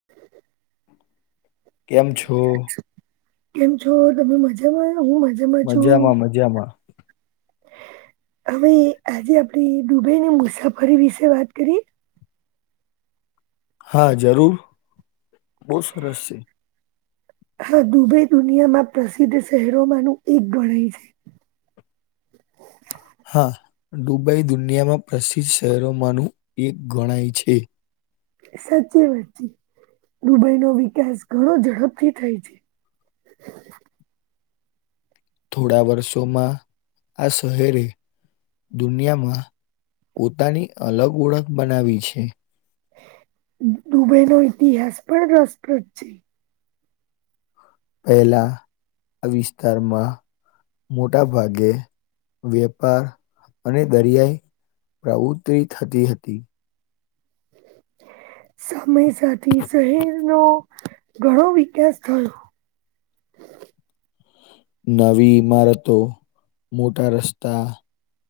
[inaudible] કેમ છો? કેમ છો તમે મજામાં? હું મજા મજામાં મજામાં હવે આજે આપણે દુબઈની મુસાફરી વિશે વાત કરીએ? હા જરૂર બહુ સરસ છે હા દુબઈ દુનિયામાં પ્રસિદ્ધ શહેરોમાં ન એક ગણાય છે હા દુબઈ દુનિયામાં પ્રસિદ્ધ શહેરોમાંનું એક ગણાય છે. સાચી વાત છે દુબઈ નો વિકાસ ઘણો ઝડપથી થાય છે. થોડા વર્ષોમાં આ શહેરે દુનિયામાં પોતાની અલગ ઓળખ બનાવી છે. દુબઈ નો ઇતિહાસ પણ રસપ્રદ છે. પહેલા આ વિસ્તારમાં મોટા ભાગે વેપાર અને દરિયાઈ પ્રવૃત્તિ થતી હતી. સમય સાથે શહેર નો ઘણો વિકાસ થયો. નવી ઈમારતો મોટા રસ્તા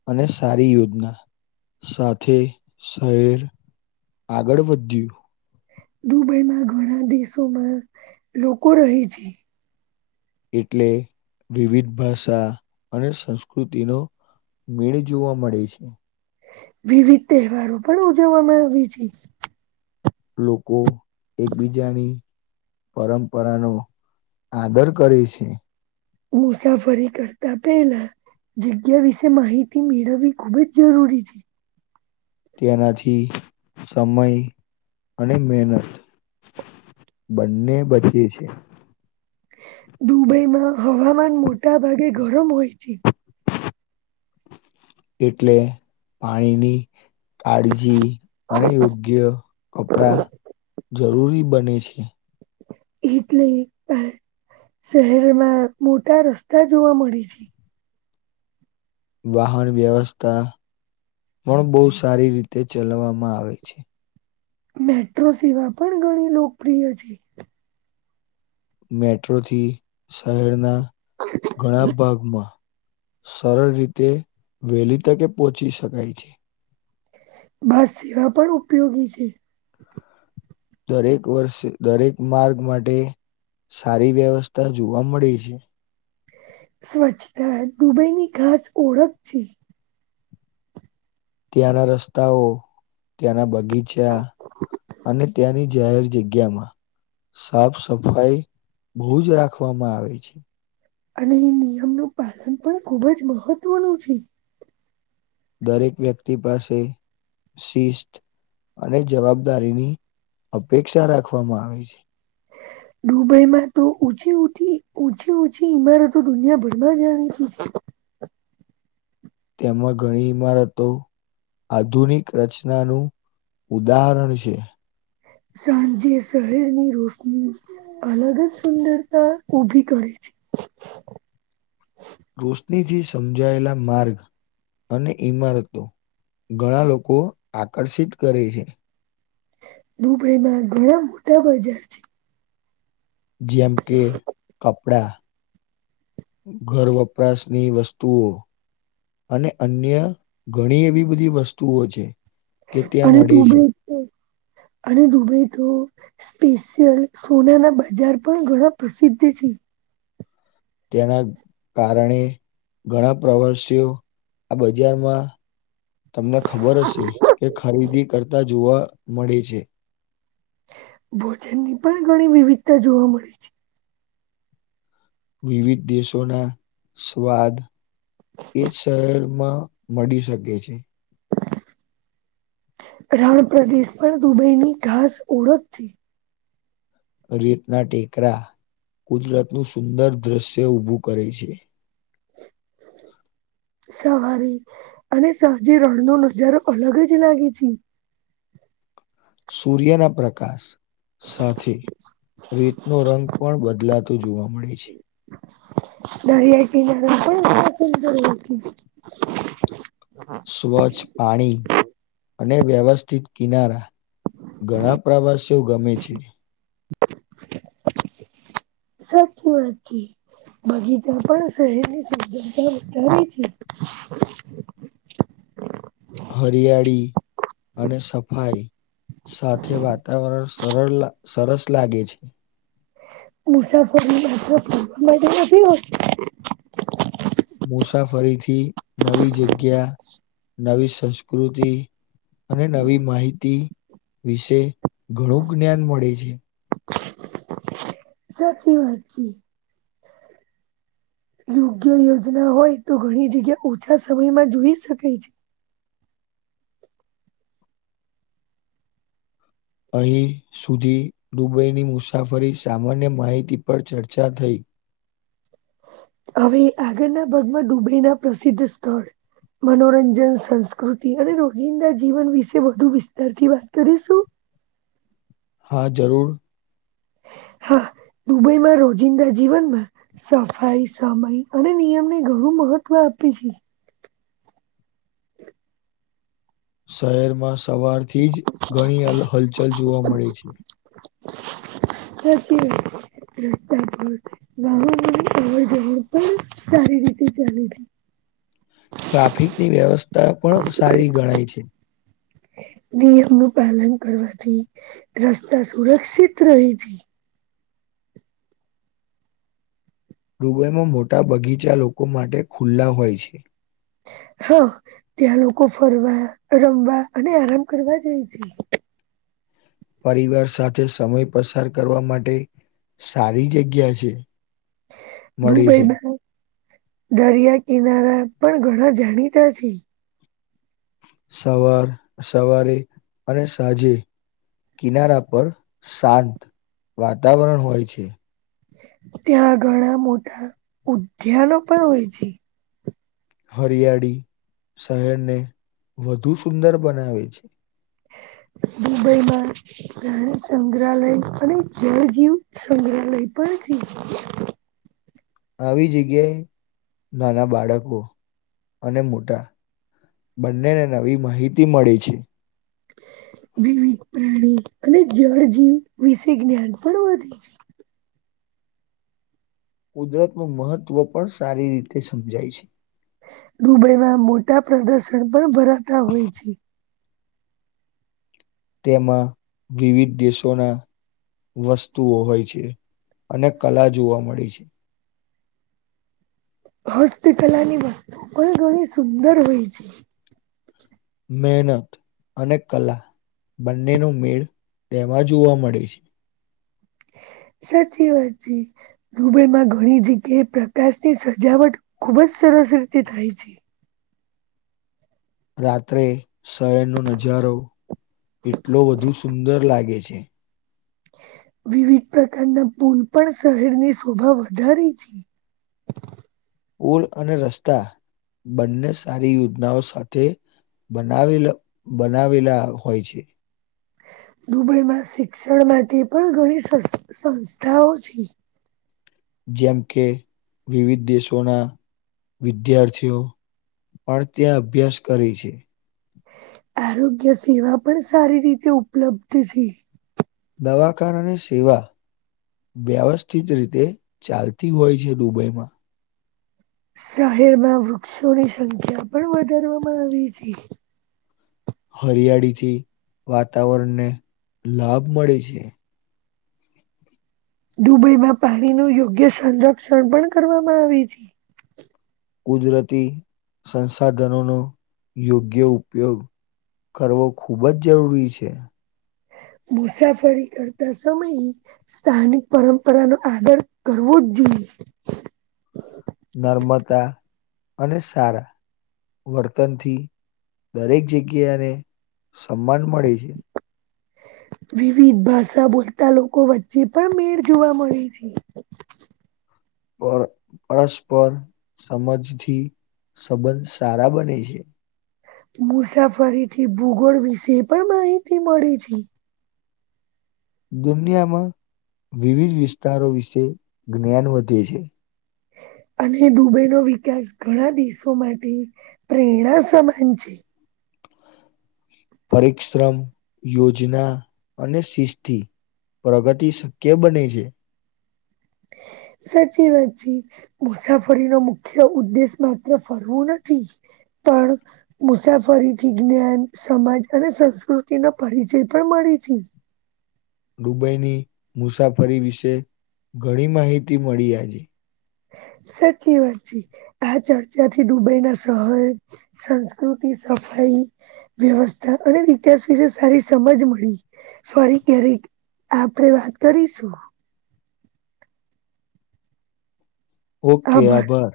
અને સારી યોજના સાથે શહેર આગળ વધ્યું દુબઈમાં ઘણા દેશોમાં લોકો રહે છે. એટલે વિવિધ ભાષા અને સંસ્કૃતિનો મેળ જોવા મળે છે. વિવિધ તહેવારો પણ ઉજવવામાં આવી છે. લોકો એકબીજાની પરંપરા નો આદર કરે છે. મુસાફરી કરતા પેલા જગ્યા વિશે માહિતી મેળવવી ખુબ જ જરૂરી છે. તેનાથી સમય અને મહેનત બંને બછી છે. દુબઈમાં હવામાન મોટા ભાગે ગરમ હોય છે. એટલે આઈ ની કાળજી અને યોગ્ય કપડા જરૂરી બને છે. એટલે શહેરમાં મોટા રસ્તા જોવા મળે છે. વાહન વ્યવસ્થા પણ બહુ સારી રીતે ચલાવવામાં આવે છે. મેટ્રો સેવા પણ ઘણી લોકપ્રિય છે. મેટ્રોથી શહેરના ઘણા ભાગમાં સરળ રીતે વહેલી તકે પહોચી શકાય છે. બસ સેવા પણ ઉપયોગી છે. દરેક વર્ષે દરેક માર્ગ માટે સારી વ્યવસ્થા જોવા મળે છે સ્વચ્છતા દુબઈની ઘાસ ઓળખ છે. ત્યાંના રસ્તાઓ ત્યાંના બગીચા અને ત્યાંની જાહેર જગ્યામાં સાફ સફાઈ બહુ જ રાખવામાં આવે છે. અને એ નિયમનું પાલન પણ ખુબ જ મહત્વનું છે. દરેક વ્યક્તિ પાસે શિસ્ત અને જવાબદારીની અપેક્ષા રાખવામાં આવે છે. દુબઈમાં તો ઉછી છી ઓછી છી ઈમારતો દુનિયાભરમાં જાણીતી છે. તેમાં ઘણી ઈમારતો આધુનિક રચનાનું ઉદાહરણ છે. સાંજે શહેરની રોશની અલગ જ સુંદરતા ઊભી કરે છે. રોશનીથી સમજાયેલા માર્ગ. અને ઈમારતો ઘણા લોકો આકર્ષિત કરે હે. દુબઈમાં ઘણા મોટા બજાર છે. જેમ કે કપડા. ઘર વપરાશની વસ્તુઓ. અને અન્ય ઘણી એવી બધી વસ્તુઓ છે. કે ત્યાં અને મળે છે. દુબઈ તો અને દુબઈ તો સ્પેશિયલ સોના ના બજાર પણ ઘણા પ્રસિદ્ધ છે. તેના કારણે ઘણા પ્રવાસીઓ આ બજારમાં. તમને ખબર હશે કે ખરીદી કરતા જોવા મળે છે. ભોજન ની પણ ઘણી વિવિધતા જોવા મળે છે. વિવિધ દેશોના સ્વાદ એ શહેરમાં મળી શકે છે. રણ પ્રદેશ પણ દુબઈ ની ઘાસ ઓળખ છે. રીતના ટેકરા કુદરત નું સુંદર દ્રશ્ય ઊભું કરે છે. સવારે અને સાંજ રણ નો નજારો અલગ જ લાગે છે. સૂર્યના પ્રકાશ સાથે રેતનો રંગ પણ બદલાતો તો જોવા મળે છે. દરિયા કિનારે પણ સુંંદર હોય છે. સ્વચ્છ પાણી અને વ્યવસ્થિત કિનારા. ઘણા પ્રવાસીઓ ગમે છે. સાચી વાત છે બગીચા પણ શહેરની સધતા વધારે છે. હરિયાળી. અને સફાઈ સાથે વાતાવરણ સરળ સરસ લાગે છે. મુસાફર ની માફ નથી હોય. મુસાફરીથી નવી જગ્યા નવી સંસ્કૃતિ અને નવી માહિતી વિશે ઘણું જ્ઞાન મળે છે. સાચી વાત છે. યોગ્ય યોજના હોય તો ઘણી જગ્યા ઓછા સમયમાં જોઈ શકે છે. અહીં સુધી દુબઈની મુસાફરી સામાન્ય માહિતી પર ચર્ચા થઈ. હવે આગળના ભાગમાં દુબઈ ના પ્રસિદ્ધ સ્થળ મનોરંજન સંસ્કૃતિ અને રોજિંદા જીવન વિશે વધુ વિસ્તારથી વાત કરીશું. હા જરૂર. હા દુબઈમાં રોજિંદા જીવનમાં સફાઈ સમય અને નિયમને ઘણું મહત્વ આપે છે. શહેરમાં સવારથી જ ઘણી હલચલ જોવા મળી છે. [inaudible] થતી રહે છે. રસ્તા પર વાહનો અવર જવર પણ સારી રીતે ચાલે છે. [inaudible] ટ્રાફિકની વ્યવસ્થા પણ સારી ગણાય છે. નિયમ નું પાલન કરવાથી રસ્તા સુરક્ષિત રહે છે. દુબઈમાં મોટા બગીચા લોકો માટે ખુલ્લા હોય છે. હા ત્યાં લોકો ફરવા રમવા અને આરામ કરવા જાય છે. પરિવાર સાથે સમય પસાર કરવા માટે સારી જગ્યા છે. મળી છે. દુબઈમાં દરિયા કિનારા પણ ઘણા જાણીતા છે. સવાર સવારે અને સાંજે કિનારા પર શાંત વાતાવરણ હોય છે. ત્યાં ઘણા મોટા ઉદ્યાનો પણ હોય છે. હરિયાળી શહેરને વધુ સુંદર બનાવે છે. દુબઈમાં સંગ્રહાલય અને જળ જીવ સંગ્રહાલય પણ છે. આવી જગ્યાએ નાના બાળકો અને મોટા બંનેને નવી માહિતી મળે છે. વિવિધ પ્રાણી અને જળ જવ વિશે જ્ઞાન પણ વધે છે. કુદરત નું મહત્વ પણ સારી રીતે સમજાય છે. દુબઈમાં મોટા પ્રદર્શન પણ ભરાતા હોય છે. તેમાં વિવિધ દેશોના. વસ્તુઓ હોય છે અને કલા જોવા મળે છે. હસ્તકલા ની વસ્તુ પણ ઘણી સુંદર હોય છે. મહેનત અને કલા બંનેનો મેળ તેમાં જોવા મળે છે. સાચી વાત જી. દુબઈમાં ઘણી જગ્યાએ પ્રકાશની સજાવટ ખૂબ જ સરસ રીતે થાય છે. રાત્રે શહેરનોો નજારો એટલો વધુ સુંદર લાગે છે. વિવિધ પ્રકારના પુલ પણ શહેરની શોભા વધારે છે. પુલ અને રસ્તા બંને સારી યોજનાઓ સાથે. બનાવેલા બનાવેલા હોય છે. દુબઈમાં શિક્ષણ માટે પણ ઘણી સંસ્થાઓ છે. જેમ કે વિવિધ દેશોના વિદ્યાર્થીઓ. પણ ત્યાં અભ્યાસ કરે છે. આરોગ્ય સેવા પણ સારી રીતે ઉપલબ્ધ છે. દવાખાના અને સેવા. વ્યવસ્થિત રીતે ચાલતી હોય છે દુબઈમાં. શહેરમાં વૃક્ષોની સંખ્યા પણ વધારવામાં આવી છે. હરિયાળીથી વાતાવરણને લાભ મળે છે. દુબઈમાં પાણી ન યોગ્ય સંરક્ષણ પણ કરવામાં આવે છે. કુદરતી સંસાધનોનો યોગ્ય ઉપયોગ. કરવો ખૂબ જ જરૂરી છે. મુસાફરી કરતા સમય. સ્થાનિક પરંપરા ન આદર કરવો જ જોઈએ. નર્મદા અને સારા. વર્તનથી દરેક જગ્યા એને સન્માન મળે છે. વિવિધ ભાષા બોલતા લોકો વચ્ચે પણ મેળ જોવા મળે છે. પર પરસ્પર સમજથી સંબંધ સારા બને છે. મુસાફરીથી ભૂગોળ વિશે પણ માહિતી મળી છે. દુનિયામાં વિવિધ વિસ્તારો વિશે જ્ઞાન વધે છે. અને દુબઈનો વિકાસ ઘણા દેશો માટે પ્રેરણા સમાન છે. પરિશ્રમ યોજના અને શિસ્તી. પ્રગતિ શક્ય બને છે. સાચી વાચી મુસાફરી નો મુખ્ય ઉદ્દેશ માત્ર ફરવું નથી. પણ. મુસાફરી થી જ્ઞાન સમાજ અને સંસ્કૃતિ ન પરિચય પણ મળે છે. દુબઈની મુસાફરી વિશે ઘણી માહિતી મળી આજે. સાચી વાત છે આ ચર્ચા થી ડુબઈ ના શહેર. સંસ્કૃતિ સફાઈ. વ્યવસ્થા અને વતિાસ વિશે સારી સમજ મળી. ફરી ક્યારેક આપડે વાત કરીશું. ઓકે આભાર.